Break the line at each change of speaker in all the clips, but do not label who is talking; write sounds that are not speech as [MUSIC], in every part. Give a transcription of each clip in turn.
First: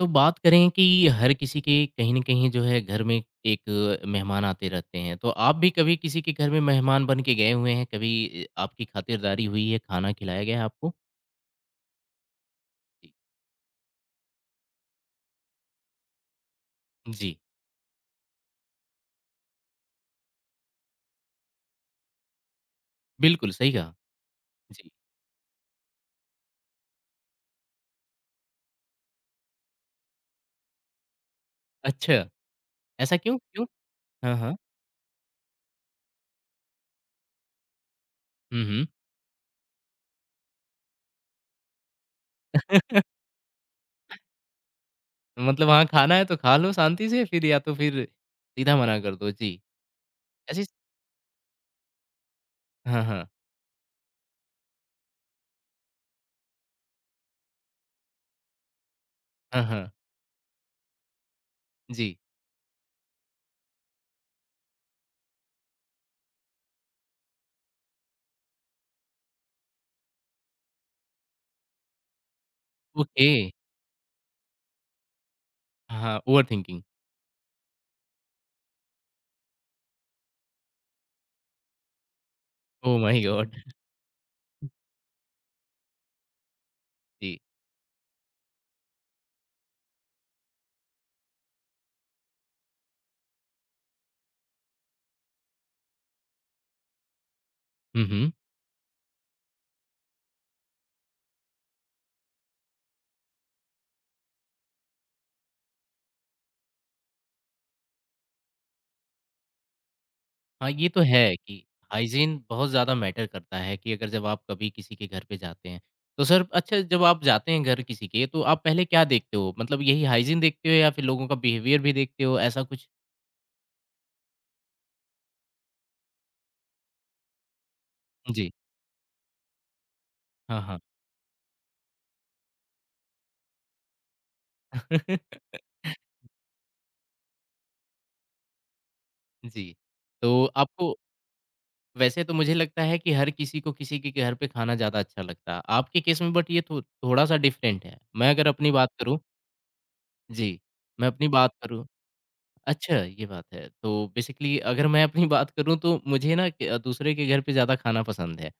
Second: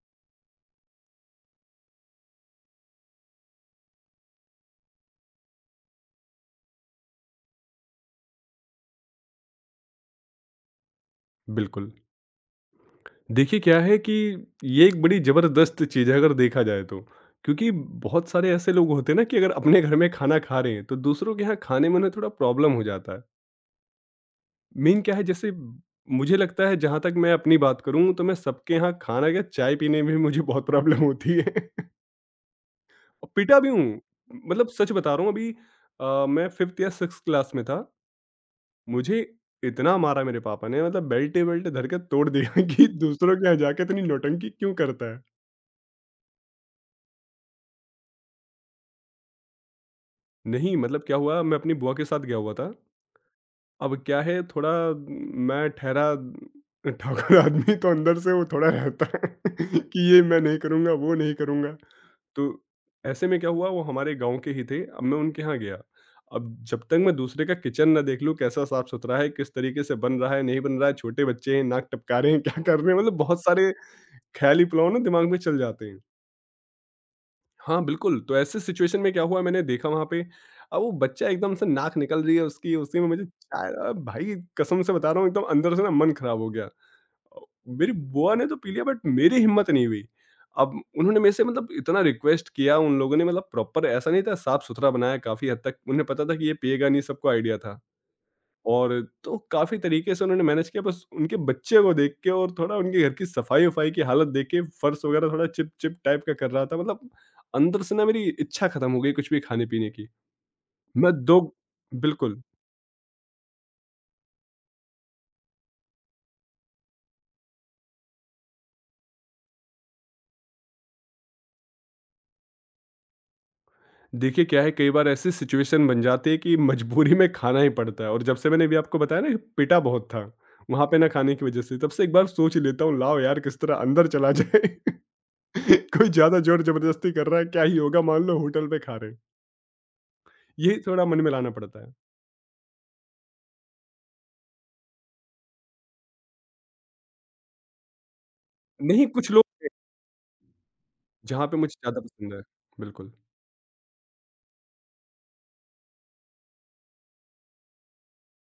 तो बात करें कि हर किसी के कहीं न कहीं जो है घर में एक मेहमान आते रहते हैं, तो आप भी कभी किसी के घर में मेहमान बन के गए हुए हैं? कभी आपकी खातिरदारी हुई है, खाना खिलाया गया है आपको?
बिल्कुल।
जी,
देखिए क्या है कि ये एक बड़ी ज़बरदस्त चीज़ है अगर देखा जाए तो।
जी,
क्योंकि बहुत सारे ऐसे लोग होते हैं ना कि अगर अपने घर में खाना खा रहे हैं तो दूसरों के यहाँ खाने में उन्हें थोड़ा प्रॉब्लम हो जाता है।
बिल्कुल सही कहा। जी,
मेन क्या है, जैसे मुझे लगता है, जहाँ तक मैं अपनी बात करूँ तो मैं सबके यहाँ खाना क्या, चाय पीने में भी मुझे बहुत प्रॉब्लम होती है। [LAUGHS]
अच्छा, ऐसा
और
क्यों
पीटा
क्यों?
भी हूँ।
हाँ, हाँ।
मतलब सच बता रहा हूँ, अभी मैं 5th या 6th क्लास में था।
हुँ, हुँ।
मुझे इतना मारा मेरे पापा ने, मतलब बेल्टे-वेल्टे धर के तोड़ दिया [LAUGHS] कि
[LAUGHS]
दूसरों के यहाँ जाके इतनी नौटंकी क्यों करता है?
मतलब वहाँ खाना है तो खा लो शांति से फिर या तो फिर सीधा मना कर दो। जी, ऐसी स
नहीं, मतलब क्या हुआ, मैं अपनी बुआ के साथ गया हुआ था।
हाँ, हाँ।
अब क्या है, थोड़ा मैं ठहरा ठाकुर आदमी तो अंदर से वो थोड़ा रहता है
हाँ,
[LAUGHS]
हाँ।
कि ये मैं नहीं करूँगा, वो नहीं करूँगा।
जी,
तो ऐसे में क्या हुआ, वो हमारे गाँव के ही थे, अब मैं उनके यहाँ गया। अब जब तक मैं दूसरे का किचन ना देख लूँ कैसा साफ-सुथरा है, किस तरीके से बन रहा है, नहीं बन रहा है, छोटे बच्चे हैं, नाक टपका रहे हैं, क्या कर रहे हैं, मतलब
ओके।
बहुत सारे ख़्याली पुलाव ना दिमाग में चल जाते हैं।
हाँ, ओवरथिंकिंग।
हाँ, बिल्कुल, तो ऐसे सिचुएशन में क्या हुआ, मैंने देखा वहाँ पे अब वो बच्चा, एकदम से नाक निकल रही है उसकी,
ओह
उसी में
माय
मुझे
गॉड! [LAUGHS]
भाई कसम से बता रहा हूँ, एकदम अंदर से ना मन ख़राब हो गया।
जी।
अ, मेरी बुआ ने तो पी लिया बट मेरी हिम्मत नहीं हुई। अब उन्होंने मेरे से, मतलब इतना रिक्वेस्ट किया उन लोगों ने, मतलब प्रॉपर ऐसा नहीं था, साफ-सुथरा बनाया काफ़ी हद तक, उन्हें पता था कि ये पिएगा नहीं, सबको आइडिया था।
हुँ, हुँ।
और तो काफ़ी तरीके से उन्होंने मैनेज किया, बस उनके बच्चे को देख के और थोड़ा उनके घर की सफाई-वफाई की हालत देख के फ़र्श वगैरह थोड़ा चिप-चिप टाइप का कर रहा था। मतलब अंदर से ना मेरी इच्छा खत्म हो गई कुछ भी खाने-पीने की।
हाँ, ये तो
मैं
है
2
कि
बिल्कुल।
हाइजीन बहुत ज़्यादा मैटर करता है कि अगर जब आप कभी किसी के घर पे जाते हैं, तो सर अच्छा जब आप जाते हैं घर किसी के तो आप पहले क्या देखते हो? मतलब यही हाइजीन देखते हो या फिर लोगों का बिहेवियर भी देखते हो ऐसा कुछ?
देखिए क्या है, कई बार ऐसी सिचुएशन बन जाती है कि मजबूरी में खाना ही पड़ता है, और जब
जी।
से मैंने अभी आपको बताया ना कि पिटा बहुत था,
हाँ, हाँ।
वहाँ पे ना खाने की वजह से, तब से एक बार सोच लेता हूँ, लाओ यार किस तरह अंदर चला जाए।
[LAUGHS]
[LAUGHS] कोई ज़्यादा ज़ोर-ज़बरदस्ती कर रहा है, क्या ही होगा, मान लो होटल पे खा रहे हैं।
जी, तो
यही
आपको
थोड़ा मन में लाना पड़ता है।
वैसे तो मुझे लगता है कि हर किसी को किसी के घर पे खाना ज़्यादा अच्छा लगता है। आपके केस में बट ये थो थोड़ा-सा डिफरेंट है। मैं अगर अपनी बात
नहीं,
करूँ।
कुछ लोग
जी, मैं अपनी
जहाँ
बात
पे मुझे
करूँ।
ज़्यादा पसंद है।
अच्छा,
बिल्कुल,
ये बात है। तो बेसिकली अगर मैं अपनी बात करूँ तो मुझे ना क दूसरे के घर पे ज़्यादा खाना पसंद है,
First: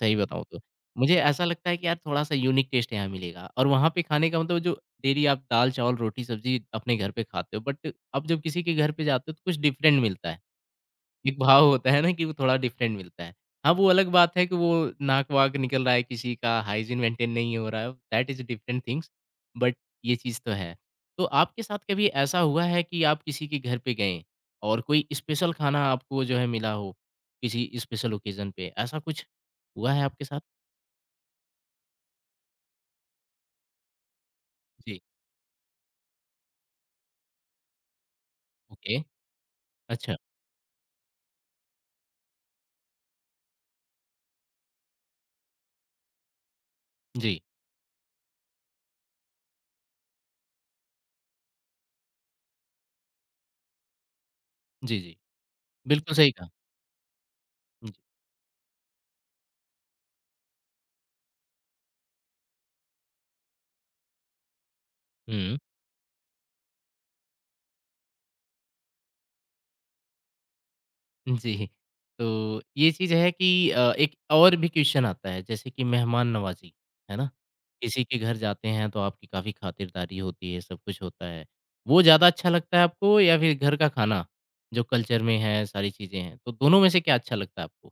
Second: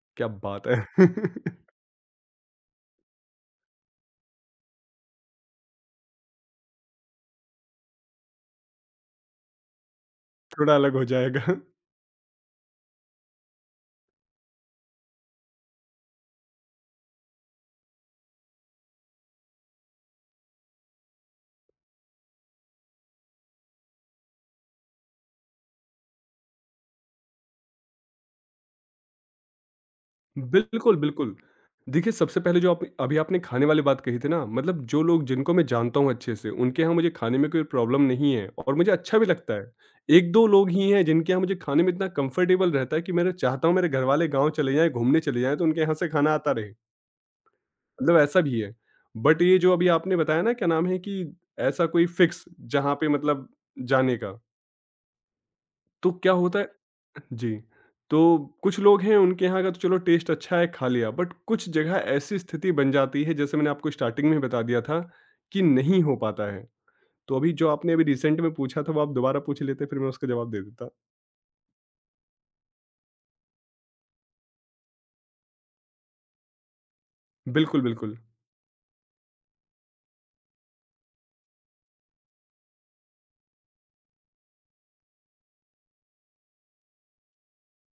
सही
क्या
बताऊँ तो।
बात है!
मुझे ऐसा लगता
[LAUGHS]
है कि यार थोड़ा-सा यूनिक टेस्ट यहाँ मिलेगा और वहाँ पे खाने का मतलब जो डेली आप दाल, चावल, रोटी, सब्ज़ी अपने घर पे खाते हो बट आप जब किसी के घर पे जाते हो तो कुछ डिफरेंट मिलता है।
थोड़ा अलग हो
एक
जाएगा।
भाव होता है ना कि वो थोड़ा डिफरेंट मिलता है। हाँ, वो अलग बात है कि वो नाक-वाक निकल रहा है किसी का, हाइजीन मेंटेन नहीं हो रहा है, that is different things, but ये चीज़ तो है। तो आपके साथ कभी ऐसा हुआ है कि आप किसी के घर पे गए और कोई स्पेशल खाना आपको जो है मिला हो, किसी स्पेशल ओकेज़न पे, ऐसा कुछ हुआ है आपके साथ?
बिल्कुल, बिल्कुल। देखिए, सबसे पहले जो आप अभी आपने खाने वाली बात कही थी ना, मतलब
जी,
जो लोग जिनको मैं जानता हूँ अच्छे से, उनके यहाँ मुझे खाने में कोई प्रॉब्लम नहीं है और मुझे
ओके,
अच्छा भी लगता है।
अच्छा।
1-2 लोग ही हैं जिनके यहाँ मुझे खाने में इतना कंफर्टेबल रहता है कि मेरा चाहता हूँ मेरे घरवाले गाँव चले जाएँ, घूमने चले जाएँ, तो उनके यहाँ से खाना आता रहे,
जी,
मतलब ऐसा भी है। बट ये जो अभी आपने बताया ना, क्या नाम है कि ऐसा कोई फिक्स जहाँ पे मतलब जाने का,
जी, जी।
तो
बिल्कुल सही
क्या
कहा।
होता है, जी, तो कुछ लोग हैं उनके यहाँ का तो चलो टेस्ट अच्छा है, खा लिया, बट कुछ जगह ऐसी स्थिति बन जाती है जैसे मैंने आपको स्टार्टिंग में बता दिया था
हुँ।
कि नहीं हो पाता है। तो अभी जो आपने अभी रिसेंट में पूछा था, वो आप दोबारा पूछ लेते फिर मैं उसका जवाब दे देता।
जी। तो ये चीज़ है कि एक और भी क्वेश्चन आता है जैसे कि मेहमान नवाज़ी, है ना?
बिल्कुल,
किसी
बिल्कुल।
के घर जाते हैं तो आपकी काफ़ी खातिरदारी होती है, सब कुछ होता है। वो ज़्यादा अच्छा लगता है आपको या फिर घर का खाना, जो कल्चर में है, सारी चीज़ें हैं? तो दोनों में से क्या अच्छा लगता है आपको?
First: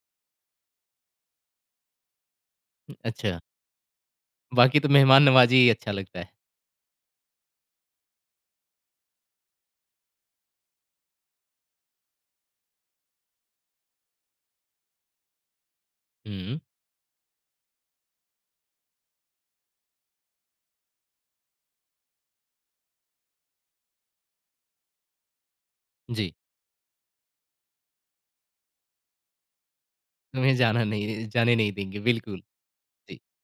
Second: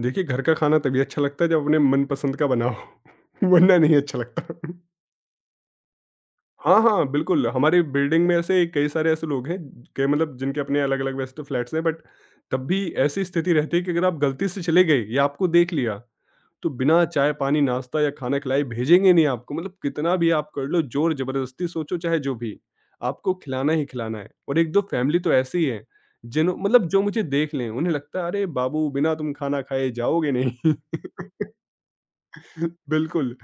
देखिए घर का खाना तभी अच्छा लगता है जब अपने मनपसंद का बना
अच्छा,
हो [LAUGHS] वरना नहीं अच्छा लगता।
बाकी तो मेहमान नवाज़ी ही अच्छा लगता है।
हाँ, हाँ, बिल्कुल, हमारी बिल्डिंग में ऐसे कई सारे ऐसे लोग हैं के, मतलब जिनके अपने अलग-अलग वैसे तो फ्लैट्स हैं, बट तब भी ऐसी स्थिति रहती है कि अगर आप गलती से चले गए या आपको देख लिया,
हुँ,
तो बिना चाय-पानी, नाश्ता या खाना खिलाए भेजेंगे नहीं आपको, मतलब कितना भी आप कर लो ज़ोर ज़बरदस्ती, सोचो चाहे जो भी, आपको खिलाना ही खिलाना है। और 1-2 फैमिली तो ऐसी है,
जी।
जिन्हों, मतलब जो मुझे देख लें, उन्हें लगता है अरे बाबू बिना तुम खाना खाए जाओगे
तुम्हें
नहीं।
जाना नहीं जाने नहीं देंगे, बिल्कुल। जी।
बिल्कुल,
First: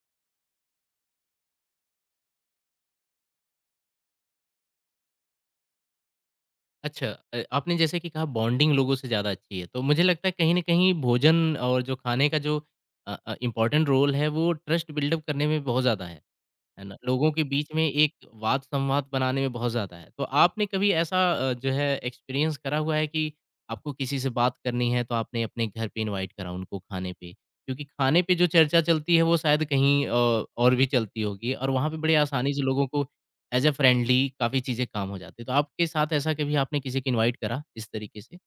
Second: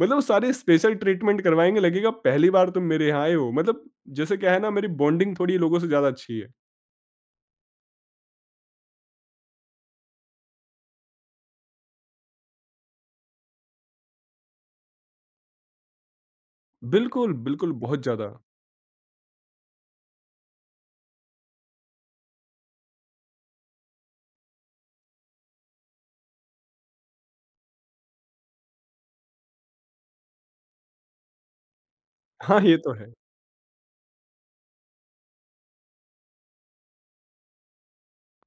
मतलब सारे स्पेशल ट्रीटमेंट करवाएँगे, लगेगा पहली बार तुम मेरे यहाँ आए हो, मतलब जैसे क्या है ना, मेरी बॉन्डिंग थोड़ी लोगों से ज़्यादा अच्छी है।
अच्छा आपने जैसे कि कहा बॉन्डिंग लोगों से ज़्यादा अच्छी है, तो मुझे लगता है कहीं न कहीं भोजन और जो खाने का जो इम्पोर्टेंट रोल है वो ट्रस्ट बिल्डअप करने में बहुत ज़्यादा है। है ना? लोगों
बिल्कुल,
के
बिल्कुल,
बीच में
बहुत
एक
ज़्यादा।
वाद-संवाद बनाने में बहुत ज़्यादा है। तो आपने कभी ऐसा जो है एक्सपीरियंस करा हुआ है कि आपको किसी से बात करनी है तो आपने अपने घर पे इनवाइट करा उनको खाने पे? क्योंकि खाने पे जो चर्चा चलती है वो शायद कहीं और भी चलती होगी और वहाँ पे बड़ी आसानी
हाँ,
से
ये
लोगों
तो
को
है।
एज़ अ फ्रेंडली काफ़ी चीज़ें काम हो जाती है। तो आपके साथ ऐसा कभी आपने किसी को इनवाइट करा इस तरीके से?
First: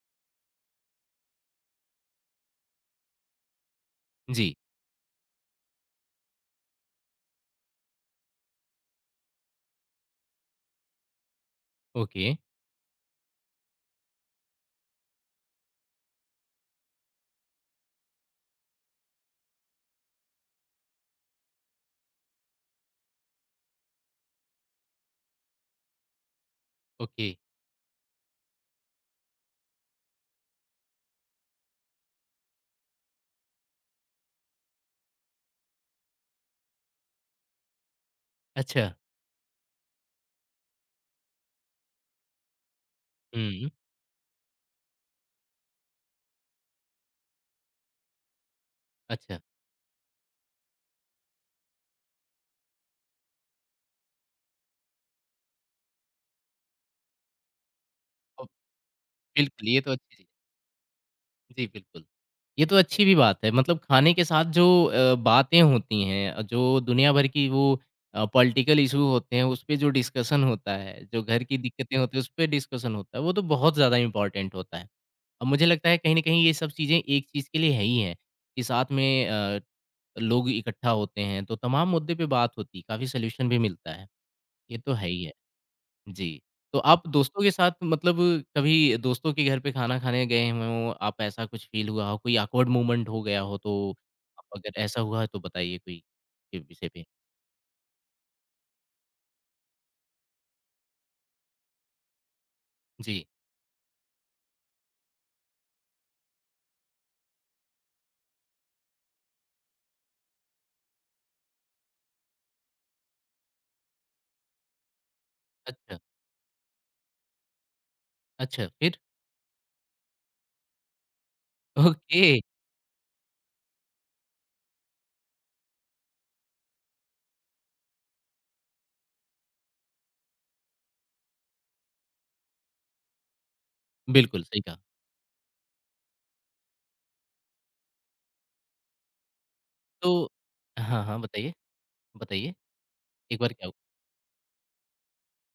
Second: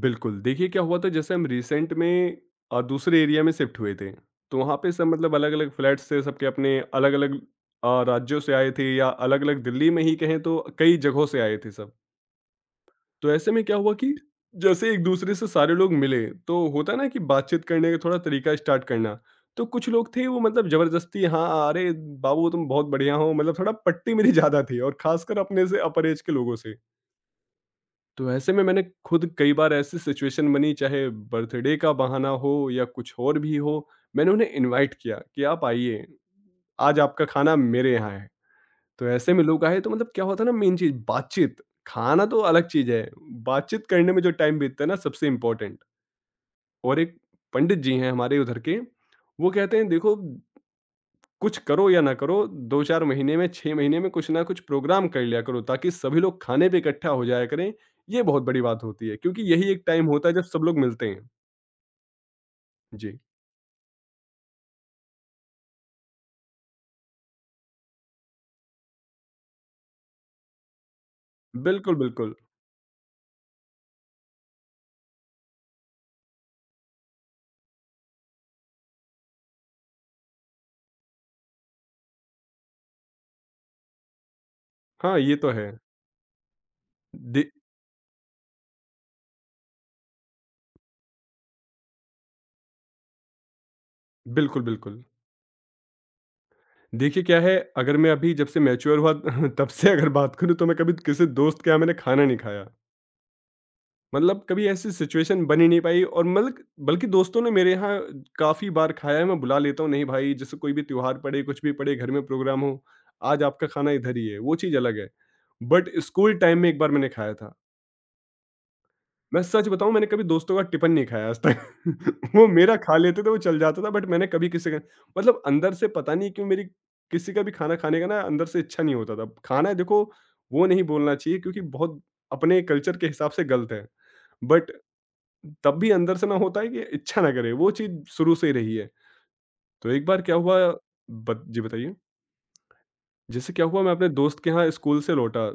बिल्कुल, देखिए क्या हुआ था, जैसे हम रिसेंट में दूसरे एरिया में शिफ्ट हुए थे,
जी।
तो वहाँ पे सब, मतलब अलग-अलग फ्लैट्स थे, सबके अपने अलग-अलग राज्यों से आए थे या अलग-अलग दिल्ली में ही कहें तो कई जगहों से आए थे सब।
ओके,
तो ऐसे में क्या हुआ कि जैसे एक दूसरे से सारे लोग मिले तो होता है ना कि बातचीत करने का थोड़ा तरीका स्टार्ट करना, तो कुछ लोग थे वो मतलब जबरदस्ती, हाँ अरे बाबू तुम बहुत बढ़िया हो, मतलब थोड़ा पट्टी मेरी [LAUGHS] ज्यादा थी और खासकर अपने से अपर एज के लोगों से।
ओके।
तो ऐसे में मैंने खुद कई बार ऐसी सिचुएशन बनी, चाहे बर्थडे का बहाना हो या कुछ और भी हो, मैंने उन्हें इनवाइट किया कि आप आइए, आज आपका खाना मेरे यहाँ है,
अच्छा।
तो ऐसे में लोग आए तो मतलब क्या होता है ना, मेन चीज़ बातचीत। खाना तो अलग चीज़ है,
हुँ,
बातचीत करने में जो टाइम बीतता है ना, सबसे इम्पोर्टेंट। और एक पंडित जी हैं हमारे उधर के,
अच्छा।
वो कहते हैं देखो, कुछ करो या ना करो, 2-4 महीने में, 6 महीने में कुछ ना कुछ प्रोग्राम कर लिया करो ताकि सभी लोग खाने पे इकट्ठा हो जाया करें। ये बहुत
अ,
बड़ी बात होती है क्योंकि
बिल्कुल
यही
ये
एक
तो
टाइम
अच्छी चीज़
होता है जब
है।
सब लोग मिलते हैं।
जी, बिल्कुल। ये तो अच्छी भी
जी।
बात है। मतलब खाने के साथ जो बातें होती हैं जो दुनिया भर की वो पॉलिटिकल इश्यू होते हैं, उस पे जो डिस्कशन होता है, जो घर की
बिल्कुल,
दिक्कतें होती हैं, उस
बिल्कुल।
पे डिस्कशन होता है, वो तो बहुत ज़्यादा इम्पोर्टेंट होता है। और मुझे लगता है कहीं न कहीं ये सब चीज़ें एक चीज़ के लिए है ही हैं, कि साथ में लोग इकट्ठा होते हैं, तो तमाम मुद्दे पे बात होती है, काफ़ी सॉल्यूशन भी मिलता है। ये तो है
हाँ,
ही है।
ये तो है।
जी। तो आप दोस्तों के
दे
साथ मतलब कभी दोस्तों के घर पे खाना खाने गए हों, आप ऐसा कुछ फ़ील हुआ हो, कोई ऑकवर्ड मोमेंट हो गया हो तो, आप
बिल्कुल,
अगर ऐसा
बिल्कुल।
हुआ है तो बताइए कोई के विषय पे?
देखिए क्या है, अगर मैं अभी जब से मैच्योर हुआ [LAUGHS] तब से अगर बात करूँ तो मैं कभी किसी दोस्त के यहाँ मैंने खाना नहीं खाया।
जी।
मतलब कभी ऐसी सिचुएशन बन ही नहीं पाई, और मतलब बल्कि दोस्तों ने मेरे यहाँ काफ़ी बार खाया है, मैं बुला लेता हूँ, नहीं भाई जैसे कोई भी त्योहार पड़े, कुछ भी पड़े, घर में प्रोग्राम हो, आज आपका खाना इधर ही है, वो चीज़ अलग है। बट
अच्छा,
स्कूल टाइम में एक बार मैंने खाया था।
अच्छा फिर?
मैं सच बताऊँ, मैंने कभी दोस्तों का टिफ़िन नहीं खाया आज
ओके,
तक। [LAUGHS] वो मेरा खा लेते थे, वो चल जाता था, बट मैंने कभी किसी का, मतलब अंदर से पता नहीं क्यों, मेरी किसी का भी खाना खाने का ना अंदर से इच्छा नहीं होता था। खाना देखो, वो नहीं बोलना चाहिए क्योंकि बहुत अपने कल्चर के हिसाब से गलत है।
बिल्कुल सही
बट
कहा।
तब भी अंदर से ना होता है कि इच्छा ना करे, वो चीज़ शुरू से ही रही है। तो एक बार
तो
क्या हुआ,
हाँ, हाँ,
बत
बताइए,
जी बताइए?
बताइए एक
जैसे
बार
क्या
क्या हुआ?
हुआ, मैं अपने दोस्त के यहाँ स्कूल से लौटा,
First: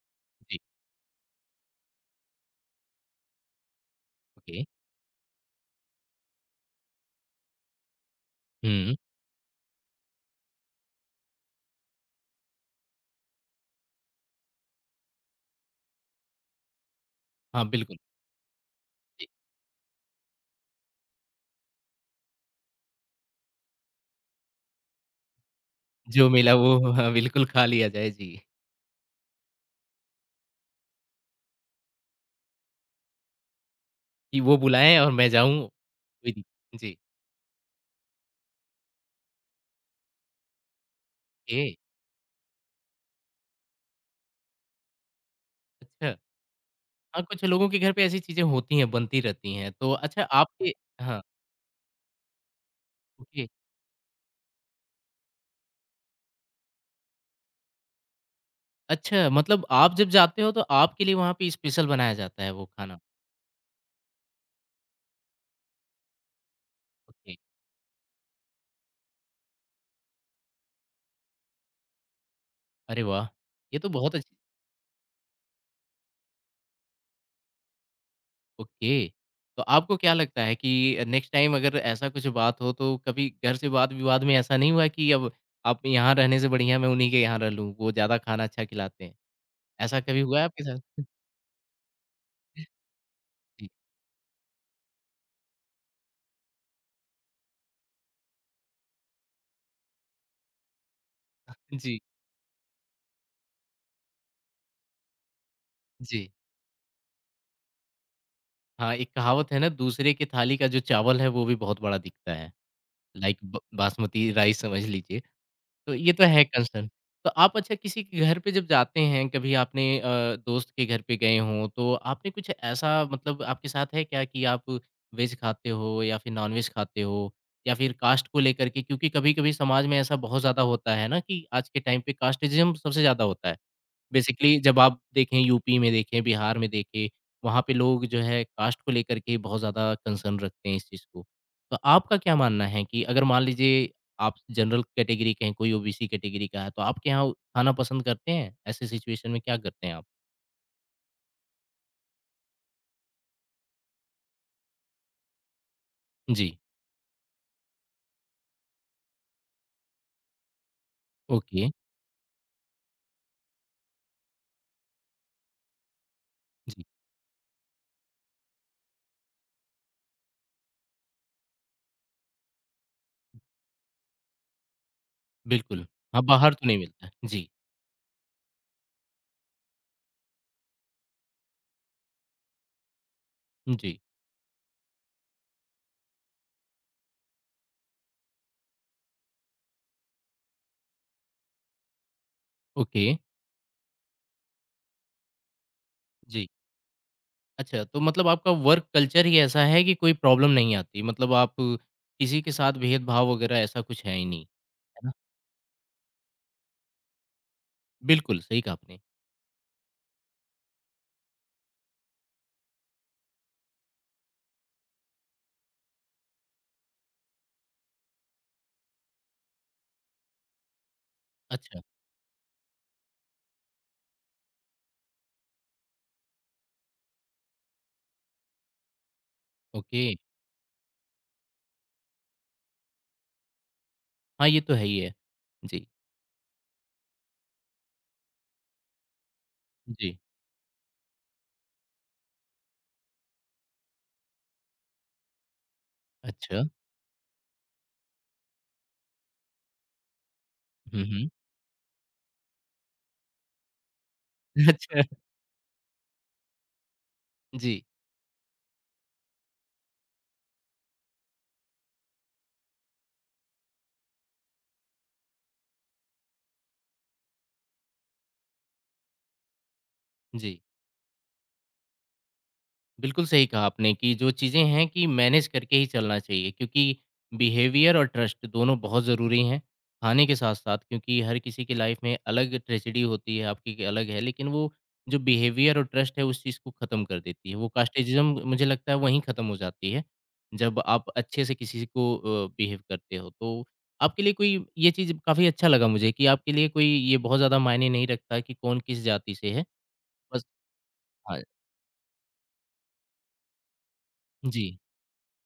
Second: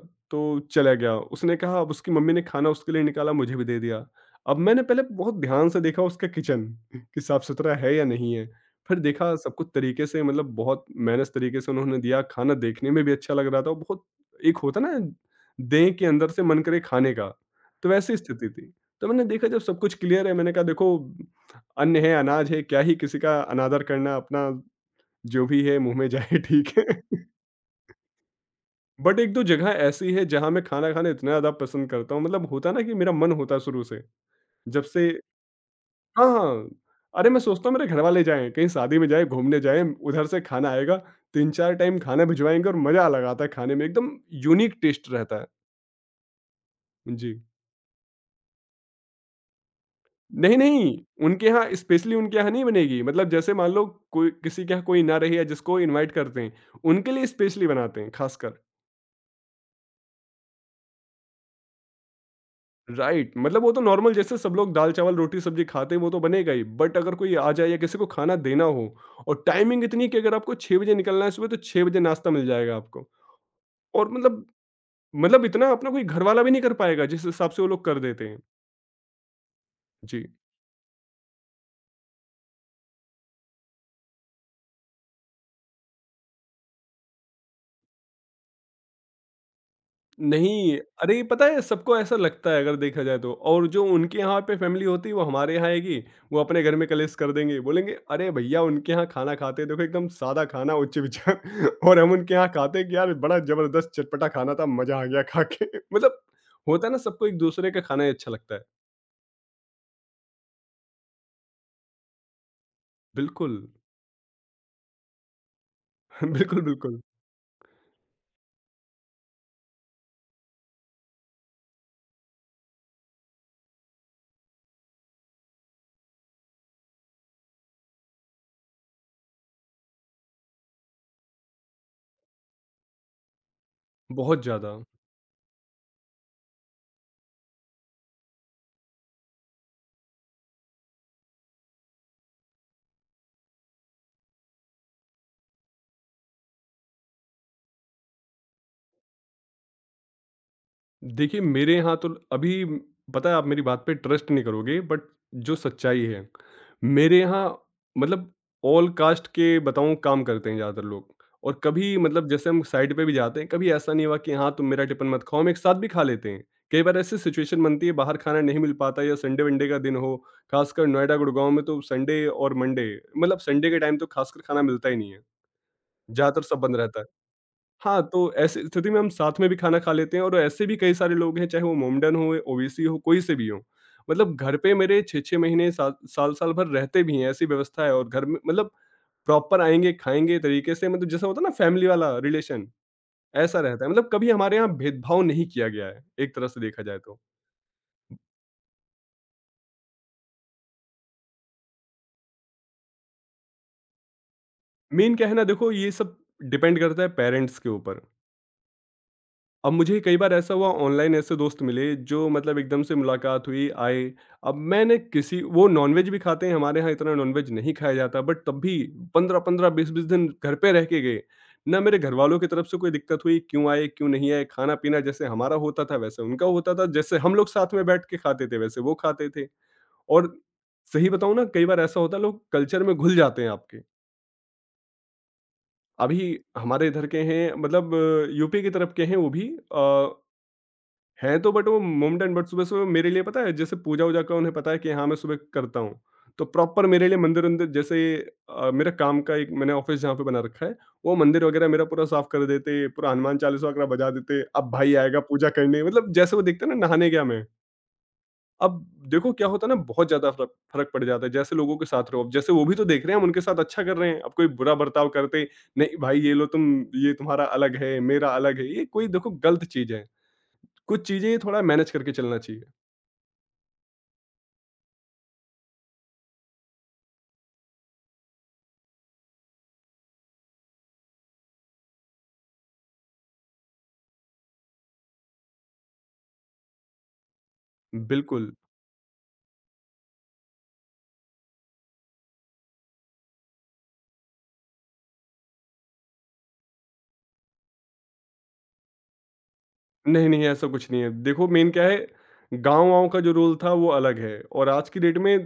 जी,
तो चला गया। उसने कहा, अब उसकी मम्मी ने खाना उसके लिए निकाला, मुझे भी दे दिया। अब
ओके।
मैंने पहले बहुत ध्यान से देखा उसका किचन [LAUGHS] कि साफ-सुथरा है या नहीं है।
हुँ।
फिर देखा सब कुछ तरीके से, मतलब बहुत मेहनत तरीके से उन्होंने दिया, खाना देखने में भी अच्छा लग रहा था और बहुत, एक होता ना देह के अंदर से मन करे खाने का,
हाँ,
तो
बिल्कुल,
वैसी स्थिति थी। तो मैंने
जी।
देखा जब सब कुछ क्लियर है, मैंने कहा देखो, अन्न है, अनाज है, क्या ही किसी का अनादर करना, अपना जो भी है मुँह में
जो
जाए
मिला
ठीक
वो हाँ,
है।
बिल्कुल खा लिया जाए, जी।
बट एक दो जगह ऐसी है जहाँ मैं खाना खाना इतना ज़्यादा पसंद करता हूँ, मतलब होता ना कि मेरा मन होता है शुरू से,
कि वो
जब
बुलाएँ
से,
और मैं जाऊँ,
हाँ
कोई
हाँ,
दिक्कत जी,
अरे मैं सोचता हूँ मेरे घर वाले जाएं, कहीं शादी में जाएं, घूमने जाएं, उधर से खाना आएगा, तीन
ए
चार टाइम खाना भिजवाएंगे और मज़ा अलग आता है खाने में, एकदम यूनिक टेस्ट रहता है।
अच्छा। हाँ,
जी,
कुछ लोगों के घर पे ऐसी चीज़ें होती हैं, बनती रहती हैं। तो अच्छा
नहीं
आपके
नहीं,
हाँ,
उनके यहाँ स्पेशली, उनके यहाँ नहीं बनेगी, मतलब
ओके।
जैसे मान लो कोई किसी के यहाँ कोई ना रही है जिसको इनवाइट करते हैं, उनके लिए स्पेशली बनाते हैं खासकर।
अच्छा मतलब आप जब जाते हो तो आपके लिए वहाँ पे स्पेशल बनाया जाता है वो खाना?
राइट, मतलब वो तो नॉर्मल जैसे सब लोग दाल चावल रोटी सब्जी खाते हैं वो तो बनेगा ही, बट अगर
ओके।
कोई आ जाए या किसी को खाना देना हो, और टाइमिंग इतनी कि अगर आपको 6 बजे निकलना है सुबह, तो 6 बजे नाश्ता मिल जाएगा
अरे
आपको,
वाह! ये तो
और
बहुत अच्छी।
मतलब इतना अपना कोई घर वाला भी नहीं कर पाएगा जिस हिसाब से वो लोग कर देते हैं।
ओके। तो आपको क्या
जी
लगता है कि नेक्स्ट टाइम अगर ऐसा कुछ बात हो तो कभी घर से वाद-विवाद में ऐसा नहीं हुआ कि अब आप यहाँ रहने से बढ़िया मैं उन्हीं के यहाँ रह लूँ, वो ज़्यादा खाना अच्छा खिलाते हैं। ऐसा कभी हुआ है आपके
नहीं,
साथ? [LAUGHS]
अरे पता है सबको ऐसा लगता है अगर देखा जाए तो, और
जी,
जो उनके यहाँ पे फैमिली होती है वो हमारे यहाँ आएगी, वो अपने घर में कलेश कर देंगे, बोलेंगे अरे भैया उनके यहाँ खाना खाते देखो एकदम सादा खाना, उच्च विचार, [LAUGHS]
जी,
और हम उनके यहाँ खाते हैं कि यार बड़ा ज़बरदस्त चटपटा खाना था, मज़ा आ गया खा के [LAUGHS] मतलब
जी।
होता है ना सबको एक-दूसरे का खाना ही अच्छा लगता है।
हाँ, एक कहावत है ना दूसरे की थाली का जो चावल है वो भी बहुत बड़ा दिखता है। लाइक ब
बिल्कुल,
बासमती राइस समझ लीजिए, तो ये तो
[LAUGHS]
है
बिल्कुल,
कंसर्न।
बिल्कुल,
तो आप अच्छा किसी के घर पे जब जाते हैं, कभी आपने दोस्त के घर पे गए हों, तो आपने कुछ ऐसा मतलब आपके साथ है क्या कि आप वेज खाते हो या फिर नॉन-वेज खाते हो या फिर कास्ट को लेकर के क्योंकि कभी-कभी समाज में ऐसा बहुत ज़्यादा होता है ना कि आज के टाइम पे कास्टिज़्म सबसे ज़्यादा होता है।
बहुत
बेसिकली
ज़्यादा।
जब आप देखें यूपी में देखें, बिहार में देखें, वहाँ पे लोग जो है कास्ट को लेकर के बहुत ज़्यादा कंसर्न रखते हैं इस चीज़ को। तो आपका क्या मानना है कि अगर मान लीजिए आप जनरल कैटेगरी के हैं, कोई ओबीसी कैटेगरी का है, तो आपके यहाँ खाना पसंद करते हैं? ऐसे सिचुएशन में क्या करते हैं आप?
देखिए, मेरे यहाँ तो अभी पता है आप मेरी बात पे ट्रस्ट नहीं करोगे बट जो सच्चाई है,
जी,
मेरे यहाँ मतलब ऑल कास्ट के बताऊँ काम करते हैं ज़्यादातर लोग। और
ओके,
कभी मतलब जैसे हम साइट पे भी जाते हैं, कभी ऐसा नहीं हुआ कि हाँ, तुम मेरा टिफ़िन मत खाओ, हम एक साथ भी खा लेते हैं। कई
जी,
बार ऐसी सिचुएशन बनती है बाहर खाना नहीं मिल पाता या संडे-वनडे का दिन हो, खासकर नोएडा, गुड़गाँव में तो संडे और मंडे मतलब संडे के टाइम तो खासकर खाना मिलता ही नहीं है,
बिल्कुल। हाँ,
ज़्यादातर
बाहर
सब
तो
बंद
नहीं
रहता
मिलता
है।
है। जी,
हाँ, तो ऐसी स्थिति में हम साथ में भी खाना खा लेते हैं और ऐसे भी कई सारे लोग हैं, चाहे वो मोमडन हो, ओबीसी हो, कोई से भी हों।
जी,
मतलब घर पे मेरे 6-6 महीने, साल साल साल भर रहते भी हैं, ऐसी व्यवस्था है और घर में मतलब प्रॉपर आएँगे, खाएँगे तरीके से मतलब जैसा होता है ना फैमिली वाला रिलेशन,
ओके,
ऐसा रहता है। मतलब कभी हमारे यहाँ भेदभाव नहीं किया गया है, एक
जी।
तरह से देखा जाए तो।
अच्छा, तो मतलब आपका वर्क कल्चर ही ऐसा है कि कोई प्रॉब्लम नहीं आती, मतलब आप किसी के साथ भेदभाव वगैरह ऐसा कुछ है ही नहीं, है ना?
मेन क्या है ना देखो, ये सब डिपेंड करता है पेरेंट्स के ऊपर।
बिल्कुल, सही कहा आपने।
अब मुझे कई बार ऐसा हुआ ऑनलाइन ऐसे दोस्त मिले जो मतलब एकदम से मुलाकात हुई आए। अब मैंने किसी वो नॉनवेज भी खाते हैं, हमारे यहाँ इतना नॉनवेज नहीं खाया जाता बट तब भी 15-15 20-20 दिन घर पे रह के गए। ना
अच्छा,
मेरे घर वालों की तरफ से कोई दिक्कत हुई क्यों आए क्यों नहीं आए, खाना पीना जैसे हमारा होता था वैसे उनका होता था, जैसे हम लोग साथ में बैठ के खाते थे वैसे वो खाते थे।
ओके।
और सही बताऊं ना, कई बार ऐसा होता है, लोग कल्चर में घुल जाते हैं आपके।
हाँ, ये तो है ही है। जी,
अभी हमारे इधर के हैं मतलब यूपी की तरफ के हैं वो भी।
जी।
हैं तो बट वो मोमडन, बट सुबह-सुबह मेरे लिए पता है जैसे पूजा-वूजा का उन्हें पता है कि हाँ, मैं सुबह करता हूँ। तो
अच्छा।
प्रॉपर मेरे लिए मंदिर-वंदिर जैसे मेरा काम का एक मैंने ऑफ़िस जहाँ पे बना रखा है,
हुँ,
वो
हुँ।
मंदिर वगैरह मेरा पूरा साफ कर देते, पूरा हनुमान चालीसा वगैरह बजा देते,
[LAUGHS]
अब भाई
अच्छा,
आएगा पूजा करने मतलब जैसे वो देखते हैं ना नहाने गया मैं।
जी,
अब देखो क्या होता है ना, बहुत ज़्यादा फ़र्क फ़र्क पड़ जाता है, जैसे लोगों के साथ रहो, अब जैसे वो भी तो देख रहे हैं हम उनके साथ अच्छा कर रहे हैं, अब कोई बुरा बर्ताव करते, नहीं भाई ये लो तुम ये तुम्हारा अलग है, मेरा अलग है, ये कोई देखो गलत चीज़ है।
जी।
कुछ चीज़ें थोड़ा मैनेज करके चलना चाहिए।
बिल्कुल सही कहा आपने कि जो चीज़ें हैं कि मैनेज करके ही चलना चाहिए क्योंकि बिहेवियर और ट्रस्ट दोनों बहुत ज़रूरी हैं खाने के साथ साथ क्योंकि हर किसी की लाइफ में अलग ट्रेजेडी होती है आपकी की अलग है लेकिन वो जो बिहेवियर और ट्रस्ट है उस चीज़ को ख़त्म कर देती है वो कास्टेजिज्म
बिल्कुल,
मुझे लगता है वहीं ख़त्म हो जाती है जब आप अच्छे से किसी को बिहेव करते हो तो आपके लिए कोई ये चीज़ काफ़ी अच्छा लगा मुझे कि आपके लिए कोई ये बहुत ज़्यादा मायने नहीं रखता कि कौन किस जाति से है।
नहीं,
बस,
नहीं ऐसा कुछ नहीं है।
हाँ,
देखो मेन क्या है, गाँव-वाँव का जो रूल था वो अलग है और
जी,
आज की डेट में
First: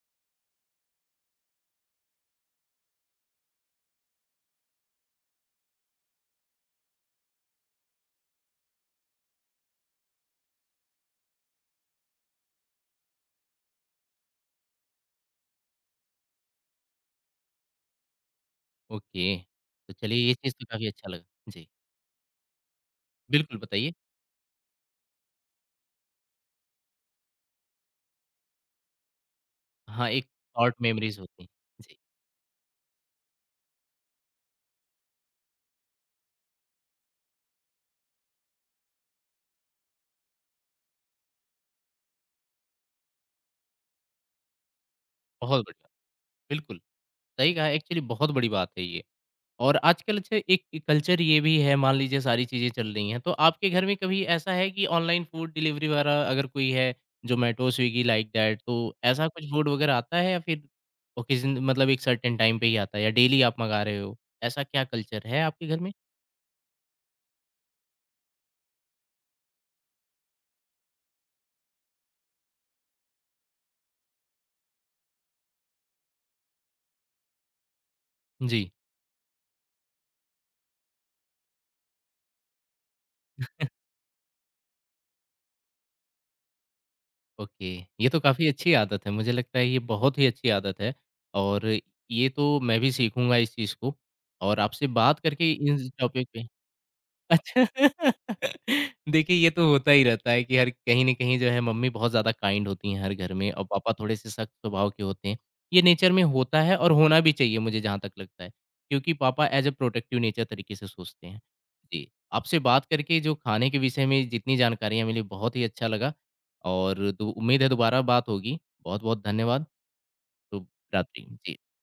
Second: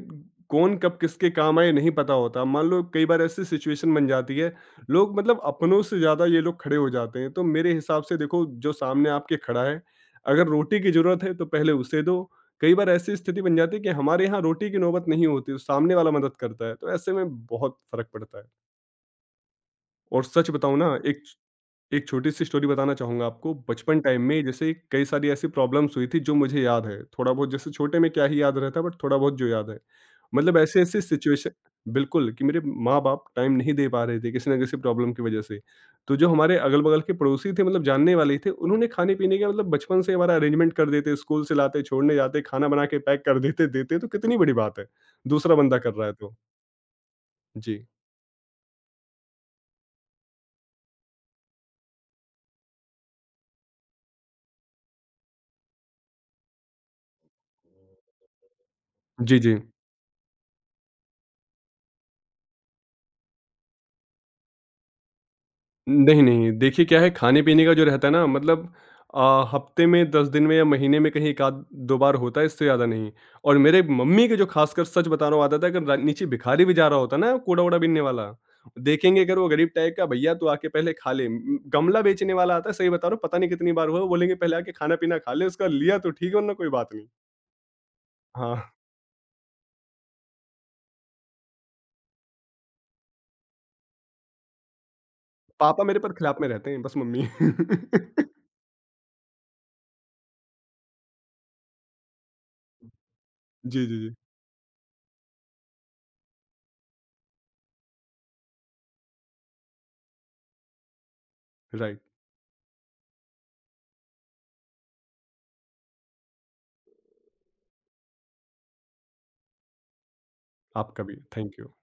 कौन कब किसके काम आए नहीं पता होता। मान लो कई बार ऐसी सिचुएशन बन जाती है, लोग मतलब अपनों से ज़्यादा ये लोग खड़े हो जाते हैं। तो मेरे हिसाब से देखो जो सामने आपके खड़ा है, अगर रोटी की ज़रूरत है तो पहले उसे दो। कई बार ऐसी स्थिति बन जाती है कि हमारे यहाँ रोटी की नौबत नहीं होती, सामने वाला मदद करता है। तो ऐसे में बहुत फ़र्क पड़ता है।
ओके, तो
और
चलिए ये
सच
चीज़ तो
बताऊँ
काफ़ी
ना,
अच्छा
एक
लगा। जी,
एक छोटी-सी स्टोरी बताना चाहूँगा आपको,
बिल्कुल बताइए।
बचपन टाइम में जैसे कई सारी ऐसी प्रॉब्लम्स हुई थी जो मुझे याद है, थोड़ा बहुत जैसे छोटे में क्या ही याद रहता है बट थोड़ा बहुत जो याद है।
हाँ, एक
मतलब
शॉर्ट
ऐसे-ऐसे
मेमोरीज़ होती हैं।
सिचुएशन
जी,
बिल्कुल कि मेरे माँ-बाप टाइम नहीं दे पा रहे थे किसी न किसी प्रॉब्लम की वजह से। तो जो हमारे अगल-बगल के पड़ोसी थे मतलब जानने वाले ही थे, उन्होंने खाने-पीने का मतलब बचपन से हमारा अरेंजमेंट कर देते, स्कूल से लाते, छोड़ने जाते, खाना बना के पैक कर देते, देते तो कितनी बड़ी बात है, दूसरा
बहुत
बंदा
बढ़िया,
कर रहा है तो।
बिल्कुल, सही कहा
जी।
एक्चुअली बहुत बड़ी बात है ये। और आजकल अच्छा एक कल्चर ये भी है मान लीजिए सारी चीज़ें चल रही हैं, तो आपके घर में कभी ऐसा है कि ऑनलाइन फूड डिलीवरी वगैरह अगर कोई है, ज़ोमैटो, स्विगी लाइक दैट तो ऐसा
जी,
कुछ
जी।
फूड वगैरह आता है या फिर ओकेज़न मतलब एक सर्टेन टाइम पे ही आता है या डेली आप मँगा रहे हो? ऐसा क्या कल्चर है आपके घर में?
नहीं, नहीं। देखिए क्या है खाने-पीने का जो रहता है ना मतलब हफ्ते में 10 दिन में या महीने में कहीं 1 आध 2 बार होता है, इससे ज़्यादा नहीं। और मेरे मम्मी की जो ख़ासकर सच बता रहा हूँ आदत है, अगर रा नीचे भिखारी भी जा रहा होता ना, कूड़ा-वूड़ा बीनने वाला,
जी।
देखेंगे अगर वो गरीब टाइप का भैया तो आके पहले खा ले। गमला बेचने वाला आता है सही बता रहा हूँ पता नहीं कितनी बार हुआ है, बोलेंगे पहले आके खाना-पीना खा ले, उसका लिया तो ठीक है वरना कोई बात नहीं।
ओके, ये तो काफ़ी
हाँ,
अच्छी आदत है। मुझे लगता है ये बहुत ही अच्छी आदत है और ये तो मैं भी सीखूँगा इस चीज़ को और आपसे बात करके
पापा
इन
मेरे पर
टॉपिक
खिलाफ
पे।
में रहते हैं बस मम्मी।
अच्छा।
[LAUGHS]
[LAUGHS] देखिए, ये तो होता ही रहता है कि हर कहीं न कहीं जो है मम्मी बहुत ज़्यादा काइंड होती हैं हर घर में और
जी,
पापा
जी, जी।
थोड़े-से सख्त स्वभाव के होते हैं। ये नेचर में होता है और होना भी चाहिए मुझे जहाँ तक लगता है, क्योंकि पापा एज़ अ प्रोटेक्टिव नेचर तरीके से सोचते हैं।
राइट,
जी, आपसे बात करके जो खाने के विषय में जितनी जानकारियाँ मिली बहुत ही अच्छा लगा और दु उम्मीद है दोबारा बात होगी। बहुत-बहुत धन्यवाद, शुभ
आपका भी।
रात्रि। जी।
Thank you.